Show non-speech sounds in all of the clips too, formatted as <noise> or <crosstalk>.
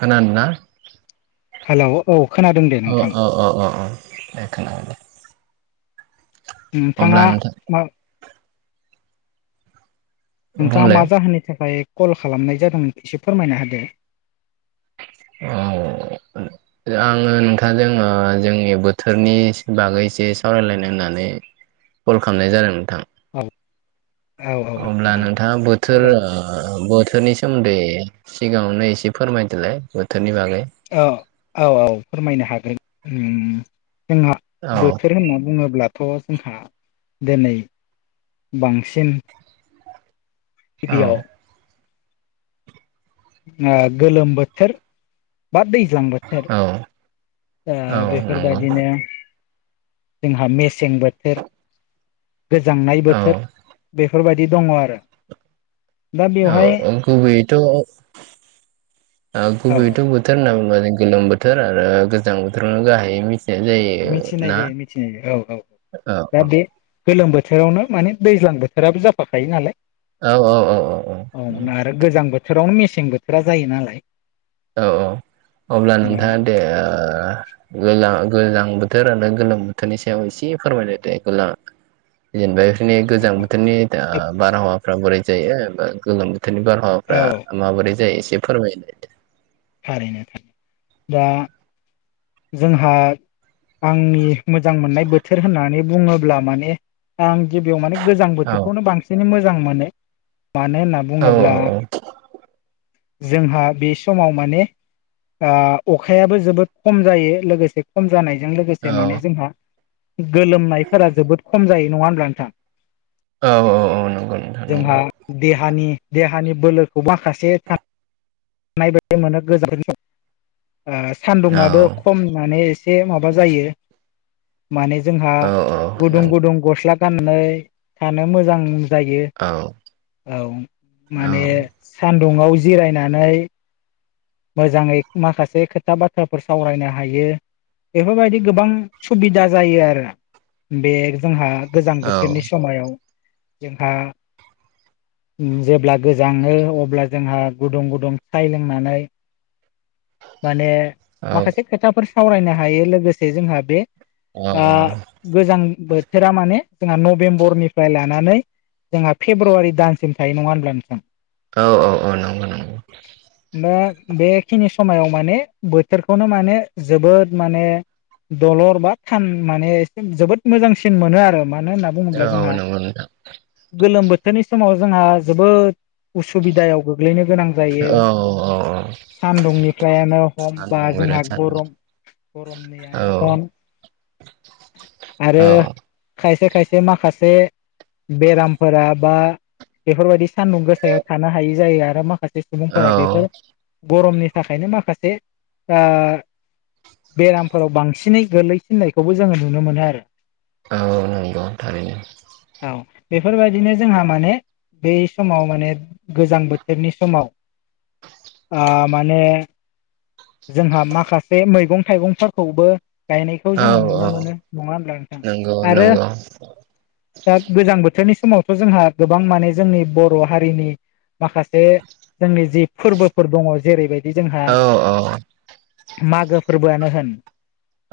खोनादों ना हेलौ औ खोनादों दे औ औ नोंथां औ औ औ दे खोनाबाय दे अब्ला नोंथाङा नोंथां मा नोंथाङा मा बुंलाय जाहोननि थाखाय कल खालामनाय जादों एसे फोरमायना होदो <unintelligible> आङो नोंथांजों ओ जोंनि बोथोरनि बागै एसे सावरायलायनो होननानै कल खालामनाय जादों नोंथां। अ। अब्ला नोंथाङा बोथोर ओ बोथोरनि सोमोन्दै सिगाङावनो एसे फोरमायदोलाय बोथोरनि बागै। औ औ औ फोरमायनो हागोन। जोंहा औ बोथोर होनना बुङोब्लाथ' जोंहा दोनै बांसिन औ गिबियाव ओ गोलोम बोथोर बा दैज्लां बोथोर औ। ओ औ नंगौ बेफोरबायदिनो जोंहा मेसें बोथोर गोजांनाय औ बोथोर बेफोरबायदि दङ आरो। दा औ बेवहाय ओ गुबैयैथ' ओ औ औ गुबैयैथ' बोथ बोथोर होनना बुंबा जों गोलोम बोथोर आरो गोजां बोथोरावनो गाहायै मि मिथिनाय जायो मिथिनाय औ औ औ दा बे गोलोम बोथोरावनो माने दैज्लां बोथोराबो जाफाखायो नालाय औ औ औ औ औ। दा गोजां बोथोरावनो मेसें बोथोरा जायो नालाय औ औ अब्ला दा नोंथांङा दे ओ लोला गोजां बोथोर आरो गोलोम बोथोरनि सायाव एसे फोरमायलाय दे गोला <unintelligible> ने गोजां बोथोरनि आ बारहावाफ्रा बोरै जायो बा गोलोम बोथोरनि बारहावाफ्रा औ माबोरै जायो एसे फोरमायदो। थारैनो थायो दा जोंहा आंनि मोजां मोननाय बोथोर होननानै बुंङोब्ला माने आं गिबियाव माने गोजां औ बोथोरखौनो बांसिनै मोजां मोनो। मानो होनना औ बुङोब्ला जोंहा बे समाव माने आ अखायाबो जोबोद खम जायो। लोगोसे खम जानायजों औ लोगोसे माने जोंहा गोलोमनायफोरा जोबोद खम जायो। नंङा होनब्ला नोंथां? औ औ। नंगौ नोंथां जोंहा नंगौ देहानि देहानि बोलोखौ माखासे खा नाय बायदि मोनो <unintelligible> ओ सान्दुं औ आबो खम माने एसे माबा जायो माने जोंहा औ औ गुदुं नंगौ गुदुं गस्ला थ गाननानै थानो मोजां जायो। औ औ औ औ माने सानदुंङाव जिरायनानै मोजांङै माखासे खोथा बाथ्राफोर सावरायनो हायो। बेफोरबायदि गोबां सुबिदा जायो आरो बे जोंहा गोजां बोथोरनि समायाव जोंहा उम जेब्ला गोजाङो अब्ला जोंहा गुदुं गुदुं साय लोंनानै माने औ माखासे खोथाफोर सावरायनो हायो लोगोसे जोंहा बे आ गोजां बोथोरा माने जोंहा नभेम्बरनिफ्राय लानानै जोंहा फेब्रुवारि दानसिम थायो। नंङा होमब्ला नोंथां? औ औ औ नंगौ नंगौ। दा बेखिनि समायाव माने बोथोरखौनो माने जोबोद माने दलर बा थान माने एसे जोबोद मोजांसिन मोनो आरो मानो होना बुङोब्ला औ जोंहा नंगौ नोंथां गोलोम बोथोरनि समाव जोंहा जोबोद उसुबिदायाव गोग्लैनो गोनां औ औ औ। सान्दुंनिफ्रायानो हम बा सान्दुं जोंहा बिराद सान्दुं गरम औ रनदैयानो हन औ आरो खायसे खायसे माखासे बेरामफोरा बा बेफोरबायदि सान्दुं गोसायाव थानो हायि जायो आरो माखासे औ सुबुंफोरा बेफोर गरमनि थाखायनो माखासे आ बेरामफोराव बांसिनै गोलै फिननायखौबो जोंङो नुनो मोनो आरो। औ नंगौ थारैनो। औ बेफोरबायदिनो जोंहा माने बै समाव माने गोजां बोथोरनि समाव आ माने जोंहा माखासे मैगं थाइगंफोरखौबो गायनायखौ औ जोंङो औ नुनो मोनो नंङा होनब्ला नोंथां नंगौ आरो नंगौ दा गोजां बोथोरनि समावथ' जोंहा गोबां माने जोंनि बर' हारिनि माखासे जोंनि जि फोरबोफोर दङ जेरैबायदि जोंहा अ अ अ मागो फोरबोआनो होन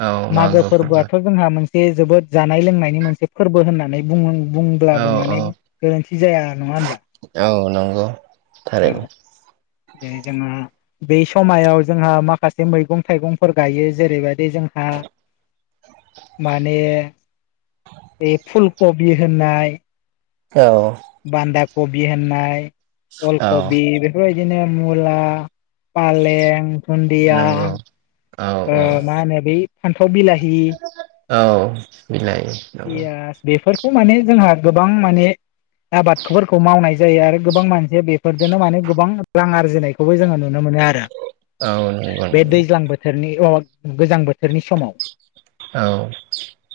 औ मागो फोरबो फोरबोआथ जोंहा मोनसे जोबोद जानाय लोंनायनि मोनसे फोरबो होननानै बुंनां बुं औ ब्लाबो औ माने गोरोन्थि जाया नंङा होनब्ला? औ नंगौ थारैनो औ जेरै जोंहा बे समायाव जोंहा माखासे मैगं थाइगंफोर गायो जेरैबायदि जोंहा माने बे फुल कबि होननाय औ बानदा कबि होननाय अल औ कबि बेफोरबायदिनो मुला फालें दुनदिया नंगौ औ औ मा ओ होनो बै फानथाव बिलाहि औ बिलाइ नंगौ पियास बेफोरखौ माने जोंहा गोबां माने आबादफोरखौ मावनाय जायो आरो गोबां मानसिया बेफोरजोंनो माने गोबां रां आरजिनायखौबो जोङो नुनो मोनो आरो। औ नंगौ बे नंगौ दैज्लां बोथोरनि अ गोजां बोथ थोरनि समाव औ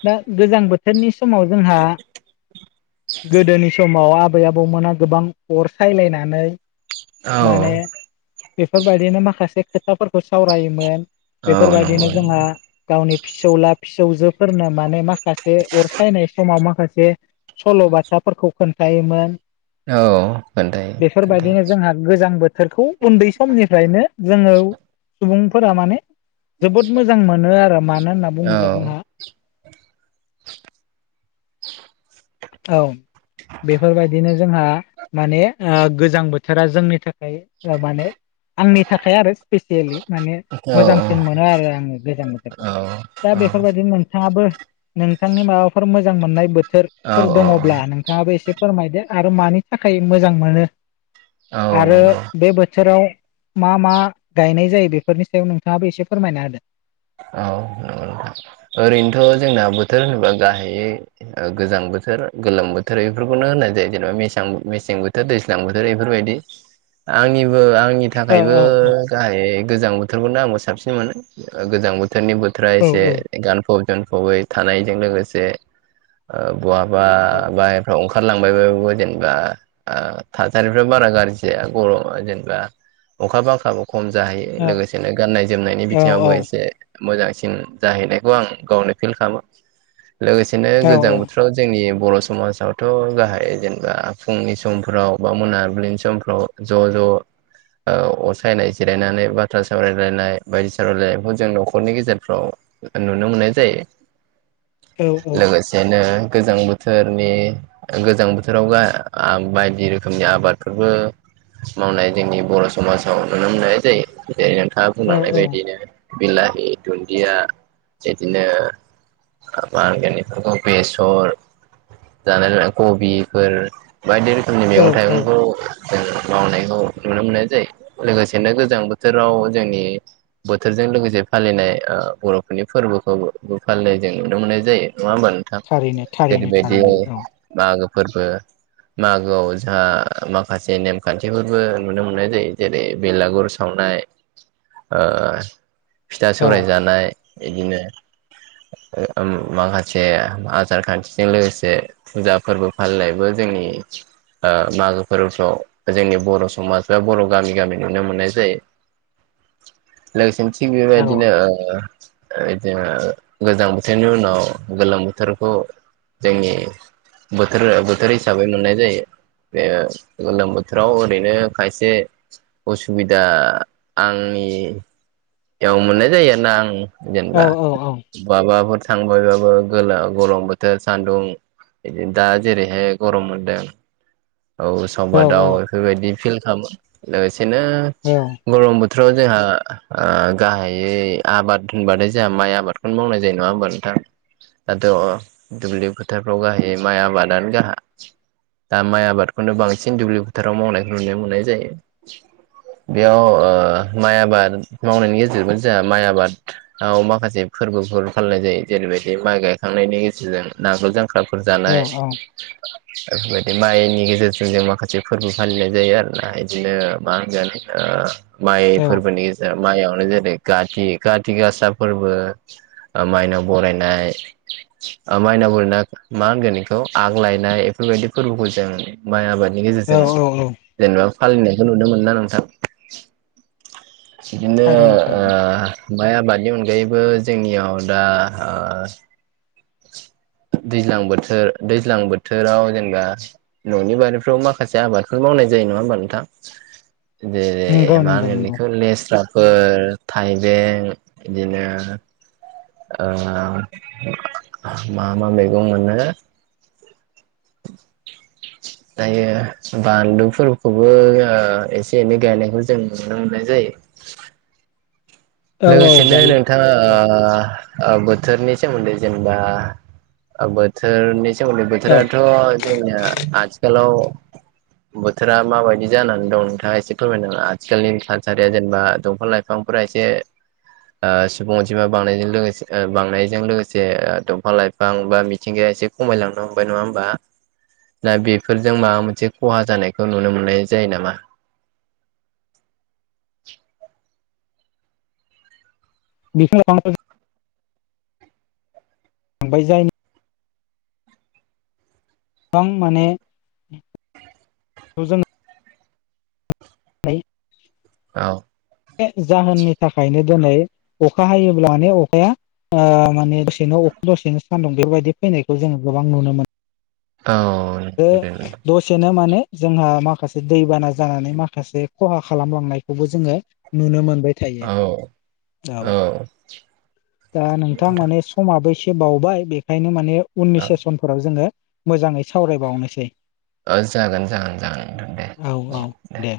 दा गोजां बोथोरनि समाव जोंहा गोदोनि समाव आबै आबौमोना गोबां अर सायलायनानै औ माने बेफोरबायदिनो माखासे खोथाफोरखौ सावरायोमोन औ बेफोरबायदिनो नंगौ जोंहा गावनि फिसौला फिसौजोफोरनो माने माखासे बे अर सायनाय समाव माखासे सल'बाथाफोरखौ खोन्थायायोमोन। औ खोन्थायो खोन्थायो बेफोरबायदिनो जोंहा गोजां बोथोरखौ उनदै समनिफ्रायनो जोङो सुबुंफोरा माने जोबोद मोजां मोनो आरो मानो होनना बुङोब्ला जोंहा औ औ बेफोरबायदिनो जोंहा माने ओ गोजां बोथोरा जोंनि थाखाय ओ माने आंनि थाखाय आरो स्पेसियेलि माने औ मोजांसिन मोनो आरो आङो गोजां बोथोरखौ। औ दा बेफोरबायदि नोंथाङाबो नोंथांनि माबाफोर मोजां मोननाय बोथो औ फोर दङब्ला औ नोंथाङाबो एसे फोरमायदो आरो मानि थाखाय मोजां मोनो औ आरो नंगौ बे बोथोराव मा मा गायनाय जायो बेफोरनि सायाव नोंथाङाबो एसे फोरमायना होदों? औ नंगौ नोंथां ओरैनोथ जोंना बोथोर होनोबा गाहायै ओ गोजां बोथोर गोलोम बोथोर बेफोरखौनो होननाय जायो जेनेबा मेसां मेसें बोथोर दै जां बोथोर बेफोरबायदि आंनिबो आंनि नि औ थाखायबो औ जाहाय गोजां बोथोरखौनो आंबो साबसिन मोनो गोजां बोथोरनि बो थोरा औ एसे गानफब जोमफबै थानायजों लोगोसे ओ बहाबा बाहेरफ्राव ओंखारलांबायबो जेनेबा आ थासारिफ्रा बारा गाज्रि जाया गर जेनेबा अखा बांखा खम जाहैयो औ औ लोगोसेनो गाननाय जोमनायनि औ बिथिङावबो ए मोजांसिन जाहैनायखौ आं गावनो फिल खालामो लोगोसेनो औ गोजां बोथोर थाव जोंनि बर' समाजावथ' गाहाय जेनेबा फुंनि समफ्राव बा मोनाबिलिनि समफ्राव ज' ज' अर सायनाय जिरायनानै बाथ्रा सावरायलायनाय बायदिसिना रायलायनाय जों न'खरनि गेजेरफ्राव नुनो मोननाय जायो लोगोसे बेनो गोजां बोथोरनि गोजां बोथोरावबो बायदि रोखोमनि आबादफोरबो मावनाय जोंनि बर' समाजाव नुनो मोननाय जायो जेरै नोंथाङा औ बुंलांनाय बायदिनो बिलाहि दुनदिया बिदिनो मा होनगोन एफोरखौ बेसर जानाय लोंनाय कबिफोर बायदि रोखोमनि औ मैगं औ थाइगंखौ जों मावनायखौ नुनो मोननाय जायो लोगोसेनो गोजां बोथोराव जोंनि बिसोरजों लोगोसे फालिनाय बर'फोरनि फोरबोखौ फालिनाय जों नुनो मोननाय जायो नङाोमोन थारैनो थारैनो जेरैबायदि थारैनो औ मागो फोरबो मागोआव जोंहा माखासे नेम खानथिफोरबो नुनो मोननाय जायो जेरै बेलागुर सावनाय ओ फिथा औ सौराय जानाय बिदिनो ओ ओम माखासे आसार खानथिजों लोगोसे फुजा फोरबो फालिनायबो जोंनि ओ मागो फोरबोफ्राव जोंनि बर' समाज बा बर' गामि गामि नुनो मोननाय जायो लोगोसे थिग औ बेबायदिनो बिदिनो गोजां बोथोरनि उनाव गोलोम बोथोरखौ जोंनि बोथोर बोथोर हिसाबै मोननाय जायो बे गोलोम बोथोराव ओरैनो खायसे उसुबिदा आंनि एयाव मोननाय जायो आरो ना आं औ जेनेबा माबाफोर थांबायबाबो गलम बोथोर सान्दुं बिदिनो दा जेरैहाय गरम मोनदों औ समबादाव बेफोरबायदि फिल खालामो लोगोसेनो गरम बोथोराव जोंहा गाहायै आबाद होनबाथाय जोंहा माइ आबाद बेखौनो मावनाय जायो नङा होनबा नोंथां दाथ' दुब्लि फोथारफ्राव गाहाय माइ आबादानो गाहाय दा माइ आबाद खौनो बांसिन दुब्लि फोथाराव मावनायखौ नुनो मोननाय जायो बेयाव माइ आबाद मावनायनि गेजेरबोनो जोंहा माइ आबाद आ माखासे फोरबोफोर फनाय जायो जेरैबायदि माइ गायखांनायनि गेजेरजों नाखौ जां सख्राफोर औ जानाय बेफोरबायदि माइनि गेजेराव गेजेरसिन जों माखासे फोरबो फालिनाय जायो आरोना बिदिनो मा होनगोन माइ फोरबोनि गेजेराव माइयावनो जेरै काथि खााथि गासा फोरबो मायनाव बरायनाय माइनाव बरायनाय ना मा होनगोन बेखौ आग्लायनाय बेफोरबायदि फोरबोखौ जों माइ आबादनि औ गेजेरजों औ जेनेबा फालिनायखौ नुनो मोनना नोंथां बिदिनो थारैनो थारैनो माइ आबादनि अनगायैबो जोंनियाव दा दैज्लां बोथोर दैज्लां बोथोराव जेनेबा न'नि बारिफ्राव माखासे आबादफोर मावनाय जायो नङा होमबा नोंथां दे दे नंगौ मा नंगौ होनगोन नंगौ बेखौ लेसारा फोर थाइबें बिदिनो मा मा मैगं मोनो दायो बानलुफोरखौबो एसे एनै गायनायखौ जों नुनो मोननाय जायो औ औ लोगोसे नो गायो औ नोंथाङा बोथोरनि सोमोन्दै जेनेबा बोथोरनि सेोमै औ बोथोराथ' जोंनिनाया आथिखालाव बोथोरा माबायदि जानानै दं नोंथाङा एसे फोरमायना होदो आथिखालनि थासारिया जेनेबा दंफां लाइफां समफोरा एसे ओ सुबुं अनजिमा बांनायजों लोगोसे बांनायजों लोगोसे दंफां लाइफां बा मिथिंगाया एसे खमायलांनो हमबाय नङा होनबा दा बेफोरजों माबा मोनसे खहा जानायखौ नुनो मोननाय जायो नामा <unintelligible> गोबां माने जों ओमफ्राय औ बे जाहोननि थाखायनो दिनै अखा हायोब्लानो अखाया ओ माने दसेनो अखु दसेनो सान्दुं बेफोरबायदि फैनायखौ जोङो गोबां नुनो मोनो औ बे नंगौ दे नोंथां। दसे सेनो माने जोंहा माखासे दैबाना जानानै माखासे खहा खालामलांनायखौबो जोङो नुनो मोनबाय थायो औ औ दा नोंथां माने समाबो एसे बावबाय बेखायनो माने उननि से समफोराव जोङो मोजाङै सावरायबावनोसै ओ जागोन जागोन जागोन दे औ औ दे